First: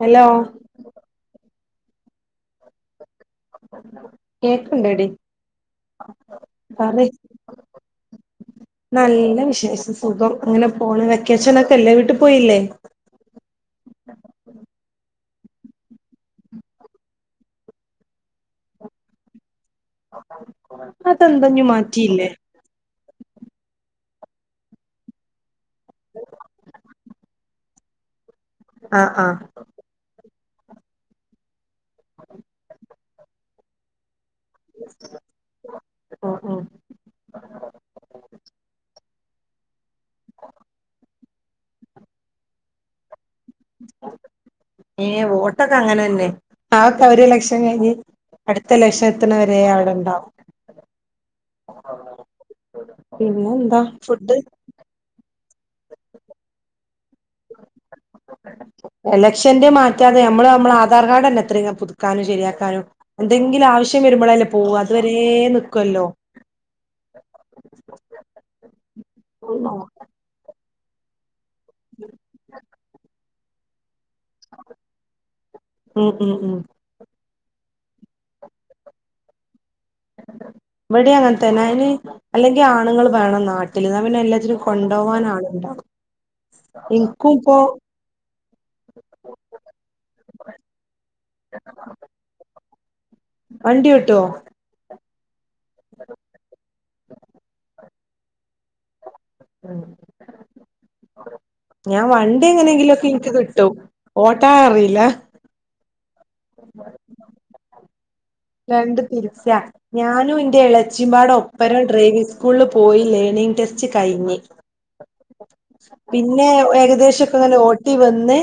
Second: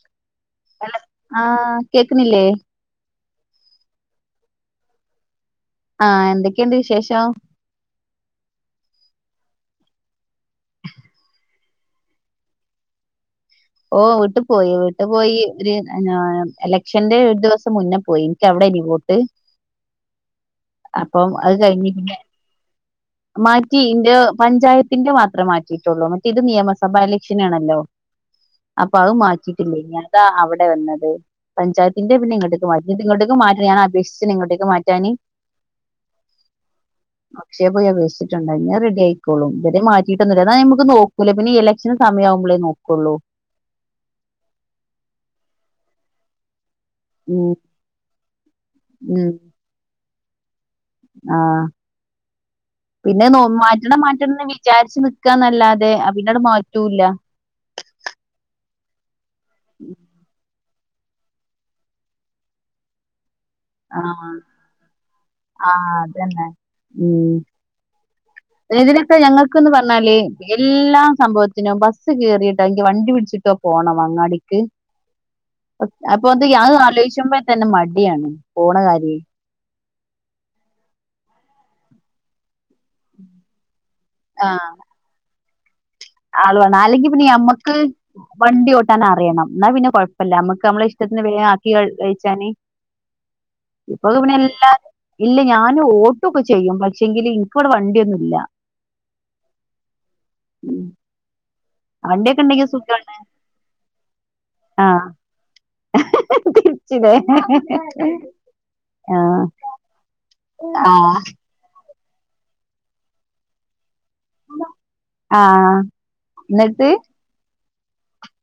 Hello ആഹ് കേക്ക്ണില്ലേ? കേക്ക്ണ്ടടി ആഹ് എന്തെ‌ക്കിണ്ട് പറി വിശേഷം? നല്ല വിശേഷം സുഖം അങ്ങനെ പോണ് വെക്കേഷനൊക്കെ അല്ലേ വീട്ടി പോയില്ലേ? ഓഹ് വീട്ടി പോയി വീട്ടി പോയി ഒര് അഹ് എലക്ഷന്റെ ഒരു ദിവസം മുന്ന പോയി നിക്കവിടല്ലേ വോട്ട് അപ്പം അതെന്താ അത് ഇഞ്ഞ് കഴിഞ്ഞ് പിന്നെ മാറ്റിയില്ലേ? മാറ്റി ഇന്റെ പഞ്ചായത്തിന്റെ മാത്രേ മാറ്റിയിട്ടുള്ളൂ മറ്റേ ഇത് നിയമസഭാ ഇലക്ഷനാണല്ലോ അപ്പ അത് ആഹ് ആഹ് മാറ്റിയിട്ടില്ലേനി അതാ അവിടെ വന്നത് പഞ്ചായത്തിന്റെ പിന്നെ ഇങ്ങട്ടേക്ക് മാറ്റി ഇതിങ്ങോട്ടേക്ക് മാറ്റാന് ഞാൻ അപേക്ഷിച്ച്ണ് ഇങ്ങോട്ടേക്ക് മാറ്റാന് ഉം ഉം ക്ഷയെ പോയി അപേക്ഷിച്ചിട്ട്ണ്ട് ഇഞ്ഞ് അത്‌ റെഡിയായ്ക്കോളും ഇതു വരെ മാറ്റിട്ടൊന്നുല്ല ഇതായിമ്മക്ക് നോ ക്കൂല പിന്നെ ഈ ഇലക്ഷന്റെ സമയാവുമ്പളെ നോക്കുള്ളൂ ഏഹ് വോട്ടൊക്കെ അങ്ങനന്നെ അതൊക്കെ ഉം ഒരിലക്ഷൻ കഴിഞ്ഞ് അടുത്ത ഉം എലക്ഷനെത്തണ വരേ അവിടെണ്ടാവും ആഹ് പിന്നെ നോ പിന്നെന്താ മാറ്റണം ഫുഡ് മാറ്റണന്ന് വി ചാരിച്ച് നിക്കാന്നല്ലാതെ അഹ് പിന്നട് മാറ്റൂല്ല എലക്ഷന്റെ മാറ്റാതെ നമ്മള് നമ്മളെ ആധാർ കാർഡല്ലെ എത്ര പുതുക്കാനും ശരിയാക്കാനും എന്തെങ്കിലും ആവശ്യം ആഹ് വരുമ്പളേല്ലേ പോവ അത് വരേ ആഹ് നിക്കുവല്ലോ അതന്നെ ഉം ഇതിനൊക്കെ ഞങ്ങൾക്കെന്ന് പറഞ്ഞാല് എല്ലാം സംഭവത്തിനും ബസ്സ് കേറിയിട്ടോ അല്ലെങ്കി വണ്ടി പിടിച്ചിട്ടോ പോണം അങ്ങാടി ക്ക് ഉം അപ്പൊ ഉം അത് ഉം അത് ആലോയ്ച്ചുമ്പോ തന്നെ മടിയാണ് പോണ കാര്യേ ഇവടിം അങ്ങനെത്തന്നെ അയ്ന് അല്ലെങ്കി ആണുങ്ങൾ വേണം നാട്ടിലെന്നാ പിന്നെ എല്ലാത്തിനും ആഹ് കൊ ണ്ടോവാനാളിണ്ടാവും ആള് വേണം അല്ലെങ്കി പിന്നെ ഞമ്മക്ക് വണ്ടി ഓട്ടാൻ അറിയണം ഇന്നാ പിന്നെ കുഴപ്പല്ല നമ്മക്ക് നമ്മളെ ഇഷ്ടത്തിന് വേഗം ആ‌ക്കി അഹ് അയ്ച്ചാന് വണ്ടി ഓട്ടോ ഇല്ല ഞാനോട്ടോക്കെ ചെയ്യും പക്ഷെങ്കില് ഇനിക്കിവിടെ വണ്ടിയൊന്നുംല്ല ഉം ഉം ഞാൻ വണ്ടിയൊക്കെ വണ്ടി ഉണ്ടെങ്കി സുഖാ എങ്ങനെങ്കിലൊക്കെ ഇൻക്ക് കിട്ടും ഓട്ടാനറീല്ല വിറ്റ്ലേ രണ്ടും തിരിച്ചാ ഞാനും ഇന്റെ ആഹ് എളച്ചിമ്പാടെ ഓപ്പ ഒപ്പരം ഡ്രൈവിങ് സ്കൂളിൽ പോയി ലേണിംഗ് ടെസ്റ്റ് കഴിഞ്ഞ് ആഹ് പിന്നെ എന്നിട്ട് ഏകദേശം ഒക്കെ അവര് ഓട്ടി വന്ന്.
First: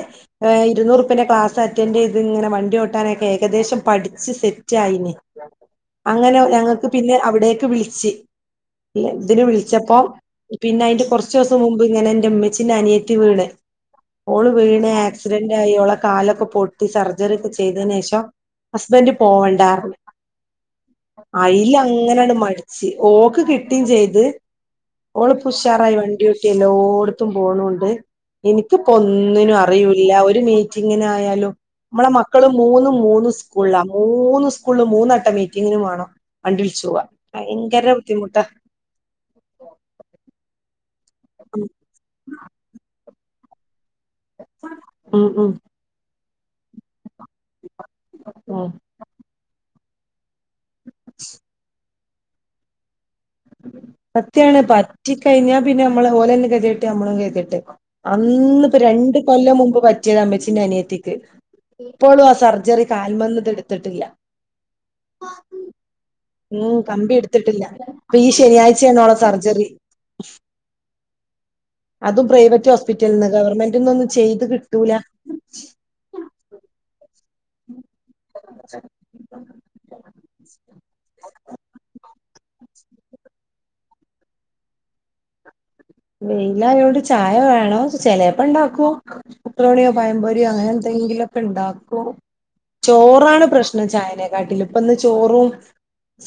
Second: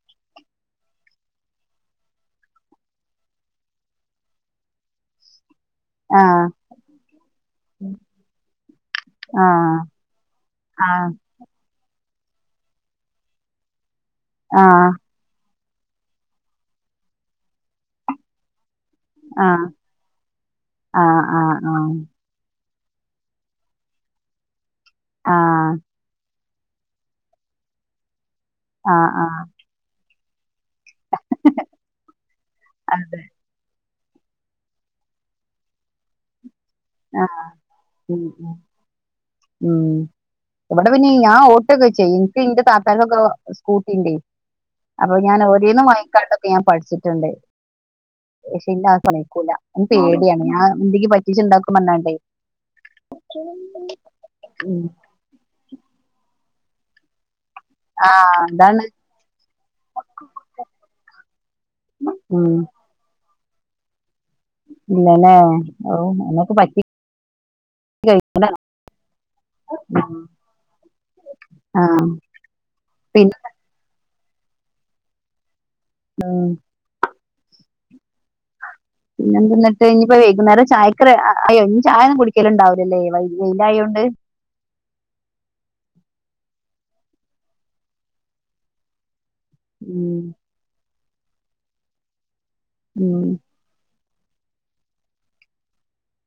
ഇരുന്നൂറ് രൂപയുടെ ക്ലാസ് അറ്റൻഡ് ചെയ്ത് ഇങ്ങനെ വണ്ടി ഓട്ടാനൊക്കെ ഏകദേശം പഠിച്ച് സെറ്റ് ആയിന്. അങ്ങനെ ആഹ് ഞങ്ങക്ക് പിന്നെ അവിടേക്ക് വിളിച്ച്. ഇതിന് ആഹ് വിളിച്ചപ്പോ പിന്നെ അതിന്റെ ആഹ് കുറച്ച് കുറച്ചു ദിവസം മുമ്പ് ഇങ്ങനെ എൻ്റെ ഉമ്മച്ചിൻ്റെ അനിയത്തി വീണ് ഓള് ആഹ് വീണ് ആക്സിഡന്റ് ആയി അവളെ കാലൊക്കെ പൊട്ടി സർജറി ഒക്കെ ചെയ്ത ശേഷം ഹസ്ബൻഡ് ആഹ് പോവണ്ടാ ആഹ് ആഹ് അയില് ആഹ് അങ്ങനെട് മടുത്തു. ഓക്ക് കിട്ടുകയും ചെയ്ത് ഓള് ഇപ്പോ ആഹ് ഉഷാറായി വണ്ടി [unintelligible] ഇപ്പം എല്ലായിടത്തും പോണുണ്ട് എനിക്കിപ്പോ ആഹ് ആഹ് ഒന്നിനും അറിയുല്ല ഒരു മീറ്റിംഗിന് ആയാലും നമ്മളെ മക്കള് മൂന്നും അതെ മൂന്നും സ്കൂളിലാ മൂന്ന് സ്കൂളും മൂന്നോട്ടം മീറ്റിങ്ങിനു പോണം വണ്ടി വിളിച്ചു പോവാ ആഹ് ഭയങ്കര ഉം ബുദ്ധിമുട്ടാ. ഉം ഉം ഇവിടെ പിന്നെ ഞാൻ ഉം ഓട്ടോക്കെ ചെയ്യും എനിക്ക് എന്റെ താത്താനൊക്കെ സ്കൂട്ടിണ്ടേ. അപ്പൊ ഉം ഞാൻ ഉം ഓരേന്നും വാങ്ങിക്കൊണ്ടൊക്കെ ഞാൻ പഠിച്ചിട്ടുണ്ട്. ഉം പക്ഷേ എന്നെ സമ്മതിക്കൂല പേടിയാണ് ഞാൻ എന്തെങ്ങിലും പറ്റീച്ചുണ്ടാക്കും. സത്യാണ് ഉം പറ്റി കഴിഞ്ഞാൽ പിന്നെ നമ്മള് ഓലന്നെ ഗതി കെട്ട് നമ്മളെ ഗതികെട്ട്. ആഹ് അന്ന് ഇപ്പോ അതാണ് രണ്ട് കൊല്ലം മുമ്പ് പറ്റിയതാ അമ്മച്ചിന്റെ അനിയത്തിക്ക് ഇപ്പോഴും ആഹ് ഉം സർജറി കാലുമ്മന്ന് ഇത് എടുത്തിട്ടില്ല. ഇല്ലല്ലേ ഓഹ് അയിനൊക്കെ ഉം പറ്റി കമ്പി എടുത്തിട്ടില്ല ഇപ്പൊ ഈ ശനിയാഴ്ചയാണ് അവൾടെ സർജറി കഴിഞ്ഞു. ആഹ് അതും. പ്രൈവറ്റ് ഹോസ്പിറ്റലിൽ പിന്നെ നിന്ന് ഗവൺമെന്റിന്നൊന്നും ചെയ്ത് കിട്ടൂല ആഹ് [unintelligible] പിന്നെ എന്നിട്ട് ഇനിയിപ്പോ വൈകുന്നേരം ചായക്ക് അയ്യോ ഇനി ചായ ഒന്നും കുടിക്കലുണ്ടാവലില്ലല്ലേ വെയിലായോണ്ട് വെയിലായോണ്ട് ചായ വേണം ചെലപ്പോ ഉണ്ടാക്കും പക്ക് വടയോ പഴം ഉം പൊരിയോ അങ്ങനെ എന്തെങ്കിലും ഒക്കെ ഉണ്ടാക്കും ഉം ചോറാണ് പ്രശ്നം ചായനെക്കാട്ടിലും ഇപ്പന്ന് ചോറും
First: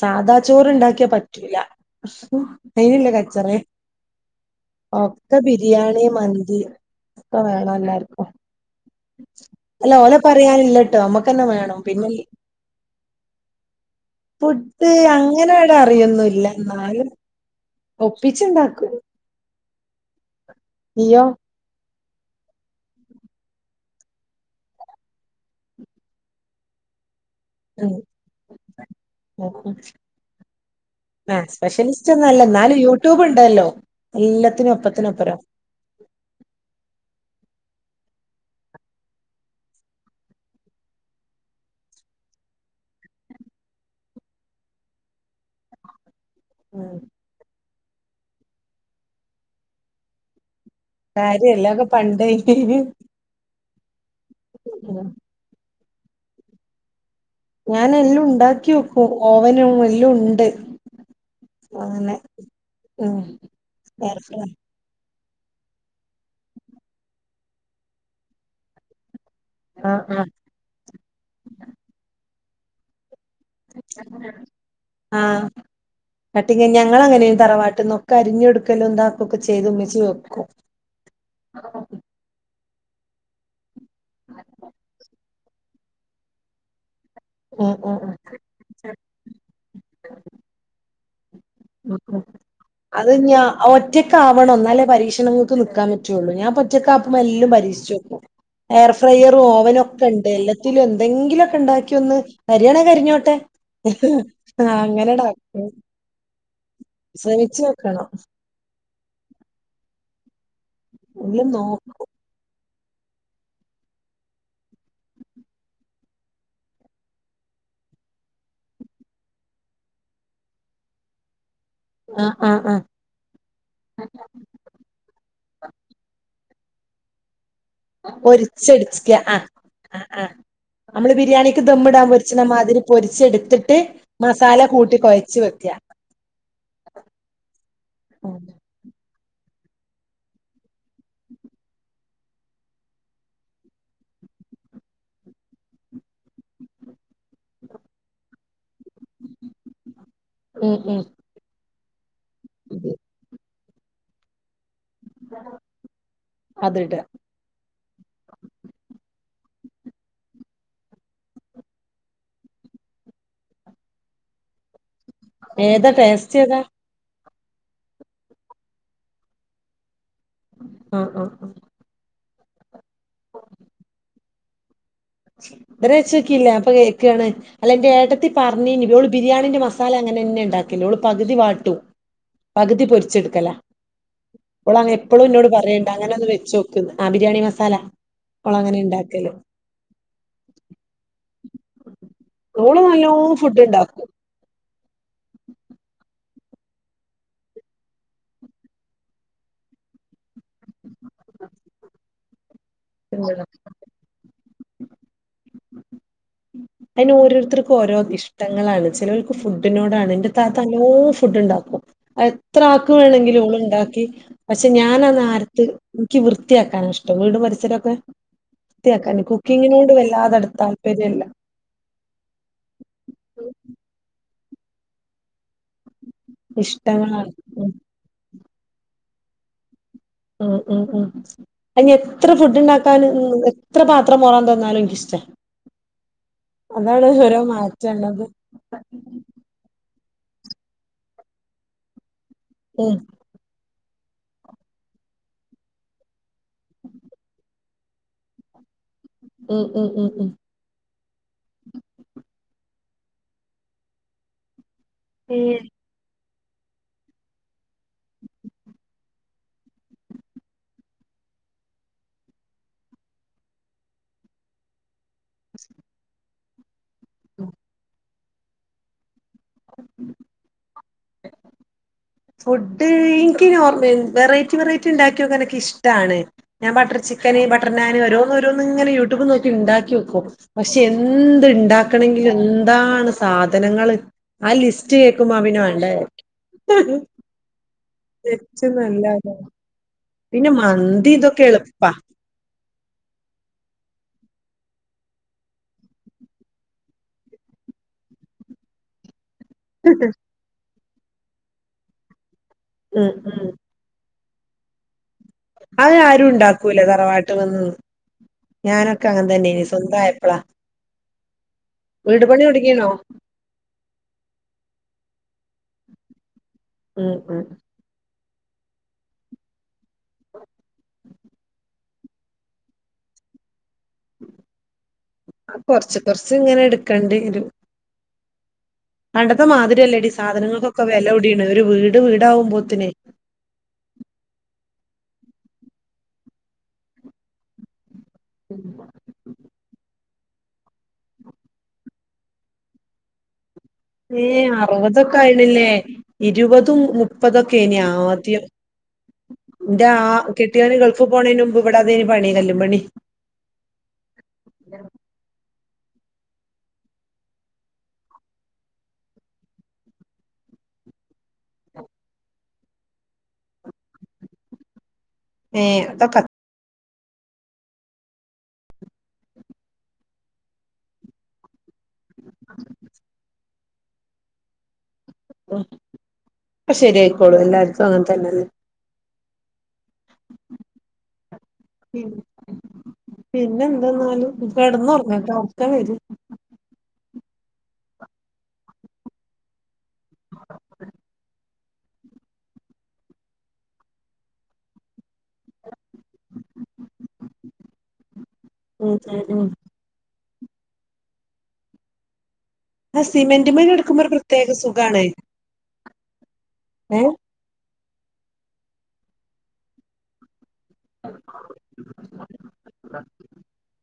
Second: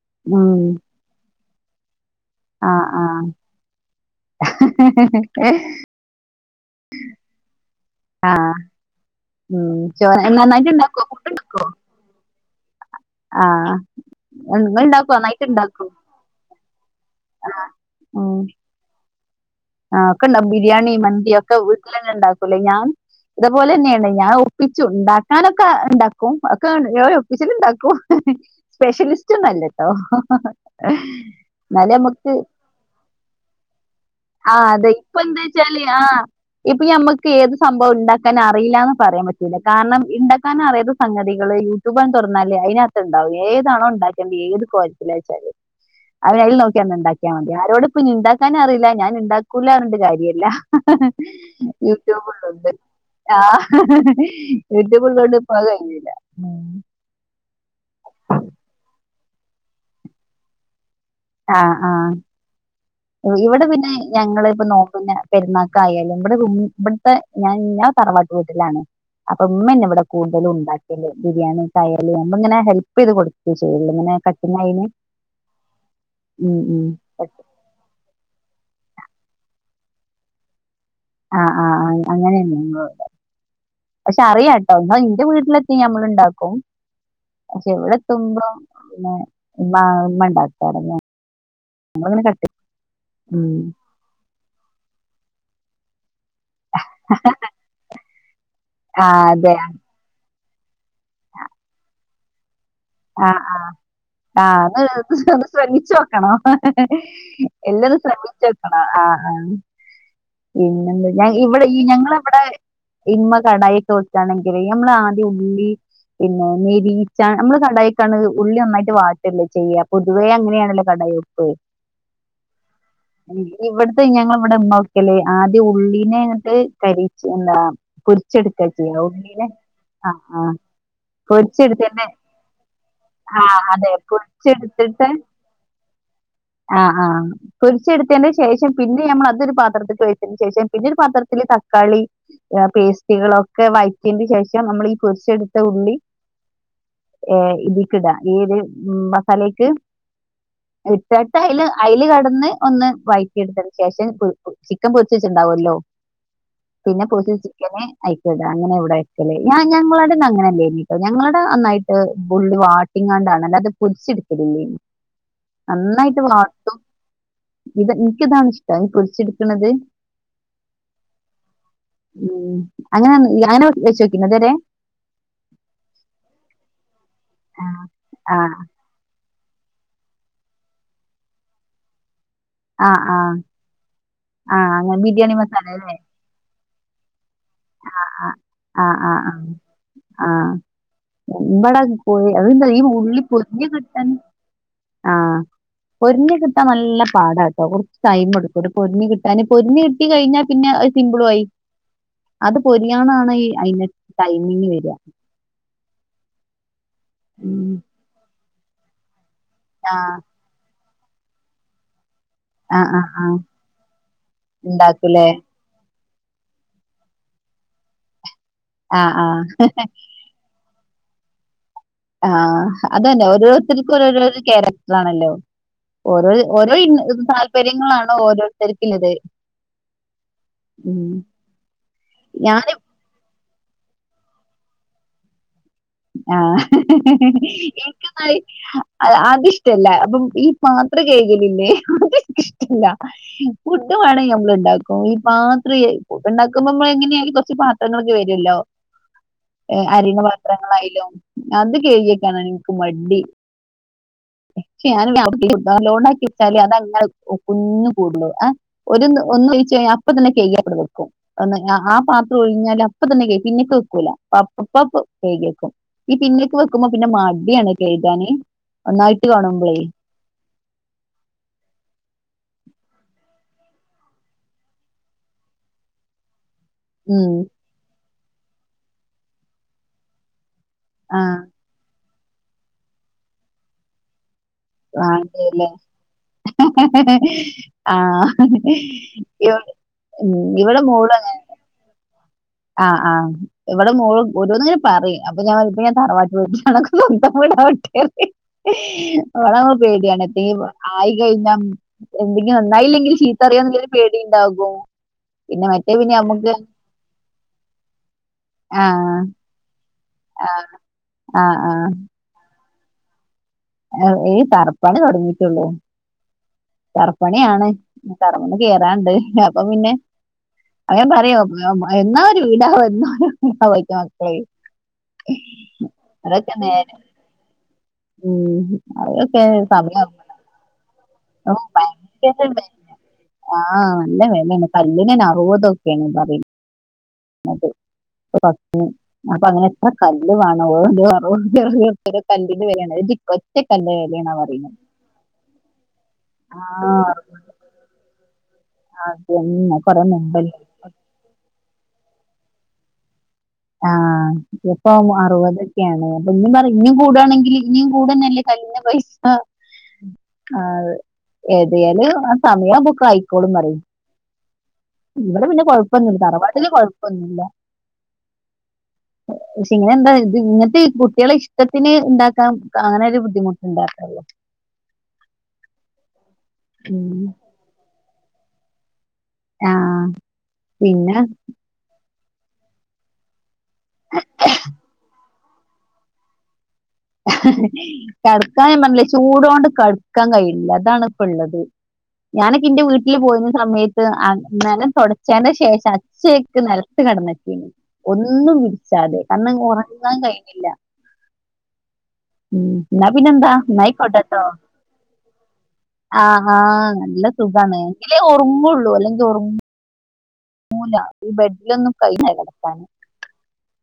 സാധാ ഉം ചോറ് ഉണ്ടാക്കിയാ പറ്റൂല ആഹ് അയിനില്ല ആഹ് കച്ചറ ഒക്കെ ബിരിയാണി മന്തി ഒക്കെ വേണം എല്ലാർക്കും. ആഹ് ഉം അല്ല ചോ ഓല നന്നായിട്ട് പറയാനില്ലട്ടോ ഇണ്ടാക്കോ നമ്മക്ക്ന്നെ ഫുഡ്ണ്ടാക്കോ വേണം പിന്നെ. ആഹ് നിങ്ങൾ പുട്ട് ഇണ്ടാക്കോ അങ്ങനെ വല്ല അറിയൊന്നുംല്ല എന്നാലും ആഹ് ഒപ്പിച്ചുണ്ടാക്കും ആഹ് ഒക്കെ ബിരിയാണി നീയോ മന്തി ഒക്കെ വീട്ടിൽ തന്നെ ഉണ്ടാക്കൂലേ ഞാൻ ഇതേപോലെ തന്നെയാണ് ഞാൻ ഒപ്പിച്ചു ഉണ്ടാക്കാനൊക്കെ ഉണ്ടാക്കും ഒക്കെ ഉം [unintelligible] സ്പെഷ്യലിസ്റ്റ് ഒന്നുല്ലട്ടോ. ആഹ് സ്പെഷ്യലിസ്റ്റ് ഒന്നുല്ല എന്നാലും യൂട്യൂബ് ഉണ്ടല്ലോ എല്ലാത്തിനും ഒപ്പത്തിനൊപ്പം ശരിയാ ഇപ്പൊ നമ്മക്ക് ഏത് സംഭവം ഉണ്ടാക്കാൻ അറിയില്ലന്ന് പറയാൻ പറ്റില്ല കാരണം ഉണ്ടാക്കാൻ അറിയാത്ത സംഗതികള് യൂ യൂട്യൂപ് തുറന്നാലേ അതിനകത്ത്ണ്ടാവും ഏതാണോ ഉണ്ടാക്കേണ്ട ഏത് കോലത്തിലാന്ന് വെച്ചാലും [inaudible] അതെ. അതിൽ നോക്കിയങ്ങ് ഉം ഉണ്ടാക്കിയാൽ മതി ആരോട് പിന്നെ ഉണ്ടാക്കാൻ അറിയില്ല ഞാൻ ഉണ്ടാക്കൂല്ലാന്ന് പറഞ്ഞിട്ട് കാര്യമില്ല. കാര്യല്ല അതൊക്കെ പണ്ട് യൂട്യൂബ് ഉളേളാണ്ട് ആഹ് യൂട്യൂബ് ഉം ഉള്ളാണ്ട്. അപ്പ അത് കഴിഞ്ഞില്ല ഞാന് എല്ലാം ഉണ്ടാക്കി വെക്കും. ഓവനും എല്ലാം ഉണ്ട്. ആഹ് ആഹ് അങ്ങനെ ഉം ഇവിടെ പിന്നെ ഞങ്ങള് ആഹ് ഇപ്പം നോക്കുന്ന പെരുന്നാക്കായാലും, ഇവിടെ, ഇവിടുത്തെ ഞാൻ തറവാട്ട് വീട്ടിലാണ്. അപ്പൊ ഉമ്മന്നെ ഇവിടെ ആഹ് കൂടുതലും ഉണ്ടാക്കിയത്. ബിരിയാണി ആയാലും നമ്മ ഇങ്ങനെ ഹെല്പ് ചെയ്ത് കൊടുക്ക ആ കെട്ടി ഉം കഴിഞ്ഞാൽ ഉം ഞങ്ങൾ അങ്ങനെനും തറവാട്ടിന്ന്. ക്കെ അരിഞ്ഞൊടുക്കലും താക്കും ഒക്കെ ചെയ്ത് ഇമ്മച്ചി വെക്കും ആഹ് ആഹ് ആഹ് അങ്ങനെയന്ന പക്ഷെ അറിയാം ട്ടോ എന്നാ എന്റെ വീട്ടില് നമ്മൾ ഉണ്ടാക്കും പക്ഷെ ഉം ഇവിടെ ഉം ഉം എത്തുമ്പം പിന്നെ ഇമ്മ ഉമ്മ ഉണ്ടാക്കാറ് ഞങ്ങള ഉം ഉം പിന്നെ കെട്ടി അത് ഞാ ഒറ്റക്ക ആവണം എന്നാലേ പരീക്ഷണ ങ്ങൾക്ക് നിൽക്കാൻ പറ്റുവുള്ളൂ ഞാൻ ഒറ്റകാവുബം എല്ലും പരീക്ഷിച്ച് നോക്കും എയർ ആ ഫ്രയറും അതെ ഓവനും ഒക്കെ ഉണ്ട് എല്ല ത്തിലും എന്തെങ്കിലും ഒക്കെ ഉണ്ടാക്കിയ ഒന്ന് കരിയാണെങ്കി കരിഞ്ഞോട്ടെ ആഹ് ആഹ് ആഹ് ഒന്ന് ശ്രമിച്ച് നോക്കണം ശ്രമിച്ചു എല്ലതും നോക്കണം ശ്രമിച്ച് നോക്കണം ആഹ് ആഹ് പിന്നെന്ത ഞ എല്ലാം നോ ഇവിടെ ഈ ഞങ്ങളെ ഇവിടെ ഇമ്മ കടായി ഒക്കെ വെക്കാണെങ്കിൽ നമ്മള ആദ്യം ഉള്ളി പിന്നെ നെരിയിച്ച നമ്മള് കടായിക്കാണ് ഉള്ളി ഒന്നായിട്ട് വാട്ടല്ലേ ചെയ്യ പൊതുവേ അങ്ങനെയണല്ലോ കടായി വെപ്പ് ആഹ് ആഹ് ആഹ് ഇവിടത്തെ ഞങ്ങള ഇവിടെ ഇമ്മ വെക്കല് ആദ്യം ഉള്ളിനെ അങ്ങിട്ട് നെരിച്ച് എന്താ പൊരിച്ചെടുക്കാ ചെയ്യാ പൊരിച്ചടിച്ചിക്ക ആഹ് ഉള്ളീനെ ആഹ് ആ നമ്മള് ബിരിയാണിക്ക് ദമ്മിടാ പൊരിച്ചെടുത്തന്നെ പൊരിച്ണ മാതിരി ആ പൊരിച്ചെടുത്തിട്ട് അതെ മസാല കൂട്ടി പൊരിച്ചെടുത്തിട്ട് കൊഴച്ച് വെക്ക ആഹ് ആഹ് പെരിച്ചെടുത്തതിന്റെ ശേഷം പിന്നെ ഞമ്മള് അതൊരു പാത്രത്തിലേക്ക് ഒഴിച്ചതിന് ശേഷം പിന്നെ ഒരു പാത്രത്തില് തക്കാളി പേസ്റ്റികളൊക്കെ വഴറ്റിയതിന്റെ ശേഷം നമ്മള ഈ പൊരിച്ചെടുത്ത ഉള്ളി ഇതിക്ക് ഇടാം ഈ ഒരു മസാലക്ക് ഉം ഉം ഇട്ട് അയ്ല് അയ്ല് കടന്ന് ഒന്ന് വയറ്റി എടുത്ത ശേഷം ചിക്കൻ പൊരിച്ച് വെച്ചു ഉണ്ടാവല്ലോ അതിട പിന്നെ പൊരിച്ച ചിക്കന് അയ്ക്ക് ഇടാ അങ്ങനെ ഇവിടെ വെക്കല് ഞ ഞങ്ങളാടെ ഒന്നു അങ്ങനെല്ലേനിട്ടോ ഞങ്ങടെ നന്നായി ട്ട് ഫുള്ള് വാട്ടിങ്ങാണ്ടാണ് അല്ലാതെ പൊരിച്ച് എട് ഉള്ളി ഏതാ നന്നായിട്ട് ടേസ്റ്റ് ഏതാ വാട്ടും ഇനിക്ക് ഇതാണ് ഇഷ്ടം ഈ പെരിച്ചെടുക്ക്ണത് ക ആഹ് ആഹ് ഉം അങ്ങന അങ്ങനെ വെച്ചോക്കിണോ ഇത് വരെ ഇത് വരെ വെച്ചോക്കില്ല ഞാൻ ഇപ്പം കേൾക്കാണ് അല്ല എന്റെ ഏട്ടത്തിൽ ആഹ് പറഞ്ഞനി ഓള് ബിരിയാണിന്റെ മസാല അങ്ങന്നെ തന്നെ ഉണ്ടാക്കല് ഓള് പകുതി വാട്ടും പകുതി ആഹ് ആഹ് പൊരിച്ചെടുക്കലാ ആഹ് ഓള് അങ്ങനെ എപ്പോഴും ബിരിയാണി എന്നോട് മസാല പറയല്ണ്ട് അല്ലേ അങ്ങനെ ഒന്ന് വെച്ച് നോ ക്ക് ആ ബിരിയാണി മസാല ആഹ് ഓള് അങ്ങനെ ആഹ് ആഹ് ഉണ്ടാക്കല് ആഹ് ആഹ് ഇബട അതന്താ ഈ ഓള് ഉള്ളി നല്ലോം ഫുഡ് പെരിഞ് കിട്ടൻ ഇണ്ടാക്കും ആഹ് പെരിഞ്ഞ് കി ട്ടാൻ നല്ല പാടാ കേട്ടോ കുറച്ച് ടൈം എടുക്കും ഒരു പൊരുഞ്ഞ് കിട്ടാന് പൊരിഞ് കിട്ടി കഴിഞ്ഞാൽ പിന്നെ അത് സിമ്പിളു ആയി അത് പൊരിയാണാണ് ഈ അയിന് ടൈമിങ് വരിക അതിന് ഉം ഓരോരുത്തർക്കും ഓരോ ഇഷ്ടങ്ങളാണ് ചിലർക്ക് ഫുഡിനോടാണ് ആഹ് എന്റെ ഇത്താത്ത നല്ലോ ഫുഡ് ഉണ്ടാക്കും അയ് എത്ര ആഹ് ആക്കു ആഹ് ആഹ് വേണെങ്കിലും ഓള് ഉണ്ടാക്കി പക്ഷെ ഞാന് ആ ഉണ്ടാക്കൂലേ നാരത്ത് എനിക്ക് വൃത്തിയാക്കാന ഇഷ്ടം വീട് പരിസരൊക്കെ ആഹ് വൃത്തിയാക്കാൻ ആഹ് കുക്കിങ്ങിനോട് വല്ലാതെ ആണ്ട് താല്പര്യം ഇല്ല ആഹ് അതല്ല ഓരോരുത്തർക്കും ഒരോ ഒരു ക്യാരക്ടർ ആണല്ലോ ഓരോ ഓരോ ഇ ഇഷ്ടങ്ങളാണ് ഉം താല്പര്യങ്ങളാണോ ഓരോരുത്തർക്കും ഇല്ലത് ഉം ഉം ഉം അത് ഇനി എത്ര ഫുഡ് ഞാന് ഉണ്ടാക്കാനും നിന്ന് എത്ര പത്രം മോറാൻ തന്നാലും എനിക്ക്ഷ്ട്ടാ ആഹ് എനിക്ക് മാറ്റാണത് ഇന്നാല് അത് ഇഷ് ഇ്ടല്ല അപ്പം ഈ പാത്ര കഴകലില്ലേ അത് എന്നിക്ക് ഇഷ്ടല്ല ഉം ഫുട്ട് വേണെങ്കിൽ നമ്മുള് ഇണ്ടാക്കും ഈ പാത്രയ ഉണ്ടാക്കുമ്പോ നമ്മള് എങ്ങനെയ കൊറച്ച് പാ ത്രങ്ങൾ വരുവല്ലോ ഉം ഉം ഉം അരിന ഉം പത്രം ങ്ങളായാലും അത് കഴുകി വെക്കാന് എനിക്ക് മടി ചെ ഞാൻ എന്നാ ഏഹ് അത് ലോൺ ആക്കി വെച്ചാലേ അതങ്ങനെ കുന്ന് കൂടുള്ളൂ ആഹ് ഒരുന്ന് ഒന്ന് ഒഴിച്ച് അപ്പ തന്നെ കേയ്കി ആണ് വെക്കും ഒന്ന് ആഹ് പാത്രം ഒഴിഞ്ഞാല് അപ്പ തന്നെ കഴികി പിന്നെക്ക് വെക്കൂല അപ്പാപ്പ് കഴകി വേക്കും ഈ പിന്നയൊക്കെ വെക്കുമ്പോ പിന്നെ മടിയാണ് കേയ്ക്കാന് ഒന്നായിട്ട് കാണുമ്പോളേയ് [inaudible] ഫുഡ് എനിക്ക് നോർമ്മൽ വെറൈറ്റി വെറൈറ്റി ഉണ്ടാക്കിയക്കെ എനിക്ക് ഇഷ്ടമാണ് ഞാൻ ബട്ടർ ഉം ചിക്കന് ബട്ടർ നാൻ ഓരോന്ന് ഓരോന്ന് ഇങ്ങനെ യൂട്യൂബിൽ നോക്കി ഉണ്ടാക്കി വെക്കും പക്ഷെ ആഹ് എന്ത് ഉണ്ടാക്കണങ്കിലും എന്താണ് സാധനങ്ങള് ആഹ് ലിസ്റ്റ് കേൾക്കുമ്പോ ഞാൻ പിനെ വാണ്ടല്ലേ വേണ്ടേ വെക്കും ആഹ് തെച്ച നല്ല ഇവ ഉം പിന്നെ ഇവിടെ മോള് മന്തി ഇതൊക്കെ എളുപ്പാ ആഹ് ആഹ് ഇവിടെ മോൾ ഓരോന്നിങ്ങനെ പറയും അപ്പൊ ഞാൻ തറവാട്ടുലോട്ട് നടക്കും [unintelligible] എ [unintelligible] ഇവടെ അവുബോം പേടിയാണ് എത്തോലും ആയി കഴിഞ്ഞൽ എന്തെങ്കിലും ഉം നന്നായില്ലെങ്കിൽ ചീത്ത ഉം പറിയൊന്നുള്ളൊരു പേടി ഇണ്ടാകും അത് ആരും ഉണ്ടാക്കൂല തറവാട്ട് വന്ന് ഞാനൊക്കെ അങ്ങനെ തന്നെ ഇനി സ്വന്തം ആയപ്പളാ ആഹ് ആഹ് ആഹ് വീട്പണി തുടങ്ങിന്നേ ഈ തറപ്പണണി തുടങ്ങിട്ടുള്ളൂ ഉം ഉം തറപ്പണിയാണ് തറമ്മന്ന് കേറാൻ ഉണ്ട് അപ്പൊ പിന്നെ അങ്ങനെ പറയെ എന്നാ ഒരു വീടാ ആവാ എന്നാ ഒരു വിടാവാ ചോയ്ക്കാ മക്കളെയ് ആഹ് കൊറച്ച് കൊറച്ച് ഇങ്ങനെ നേ എടുക്കേണ്ടി വരും ഉം ഹും പണ്ടത്തെ മാതിരിയല്ലേടി സാധനങ്ങൾക്കൊക്കെ വില കൂടിണ് ഒരു വീട് വീടാവകുമ്പോത്തിനെ ആഹ് നല്ല വേലാണ് കല്ലിനെന്നെ അറുവതൊർപ്യയാണ് പറയുന്നത് അപ്പൊ അങ്ങനെ എത്ര കല്ല് വേണ ഒരറുപത് റുപ്യയാണ് ഒരു കല്ലിന്റെ വിലയാണ് ഒറ്റക്കല്ലേ ഏഹ് അറുപതൊക്കെ ആയിണില്ലേ ആ ഇരുപതും മുപ്പതൊക്കെ എയ്നി ആദ്യം എന്ന് ബന്റ കൊറേ ആഹ് മുമ്പല്ലേ കെട്ടിയന് ഗൾഫ് പോണതിന് മുമ്പ് ഇവിടാതെ പണി കല്ലും പണി ആഹ് ഇപ്പം അറുപതൊക്കെയാണ് ഇപ്പൊ ഇനി പറ ഇണ്ടും കൂടാണെങ്കിൽ ഇനിയും കൂടെന്നല്ലേ കല്ലിഞ്ഞ പൈസ ആഹ് ഉ [inaudible] ആഹ് അതെ ഏതായാലും ആഹ് സമയം ആകുബൊ ഒക്കെ ആയിക്കോളന്ന് പറയും ഇവിടെ പിന്നെ ഏ കുഴപ്പൊന്നില്ല അതൊക്കെ തറവാട്ടില് കൊഴ ഴപ്പൊന്നുല്ല പക്ഷെ ഇനി എന്താ ഇത് ഇങ്ങനത്തെഈ കുട്ടികളെ ഇഷ് ട്ടത്തിന് ഉണ്ടാക്കാ അങ്ങനൊ ഒരു ബുദ്ധിമുട്ട് ഉണ്ടാക്കുള്ളോ ഉം ഒക്കെ ഉം. ശരിയായിക്കോളൂ എല്ലാർക്കും അങ്ങനെ തന്നെല്ല ആഹ് പിന്നെ പിന്നെ എന്താെ ഇന്നാല് കെടന്നൊറങ്ങട്ടോ ഒറക്കം വരും കടക്കാൻ ഞാൻ പറഞ്ഞില്ലേ ചൂടോണ്ട് കടക്കാൻ കഴയില്ല അതാണ് ഇപ്പം ഉള്ളത് ഞാനൊക്കെ എന്റെ വീട്ടിൽ പോയിരുന്ന സമയത്ത് ആ നെലം തുടച്ചേന് ശേഷ അച്യൊക്ക് നെലം കിടന്നറ്റീന് ഒന്നും ഉം വിരിച്ചാതെ ഉം ഉം കാരണം ഉറങ്ങാൻ കഴിഞ്ഞില്ല ഉം ആ ഇന്നാ പിന്നെന്താ സിമെന്റ്മേൽ കിടക്കുമ്പോ ഒരു ഇന്നായിക്കോട്ടെ കേട്ടോ പ്രത്യേക സുഖാണ് ആഹ് ആഹ് ഏ നല്ല സുഖാണ് എങ്കിലേ ഒറങ്ങുള്ളൂ അല്ലെങ്കിൽ ഒറ ങ്ങുല്ല ഈ ബെഡിലൊന്നും കൈ മേല വെക്കാൻ-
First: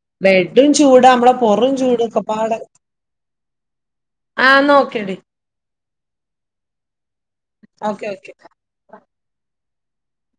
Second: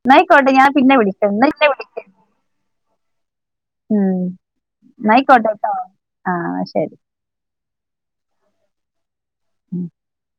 ന്നായിക്കോട്ടെ ഞാൻ പിന്നെ വിളിക്ക ഇങ്ങളെന്നെ വിളിക്ക പാടൽ- ഉം ഓക്കേടി നൈക്കോട്ടട്ടോ ആഹ് ശരി. Okay okay. ഉം [inaudible]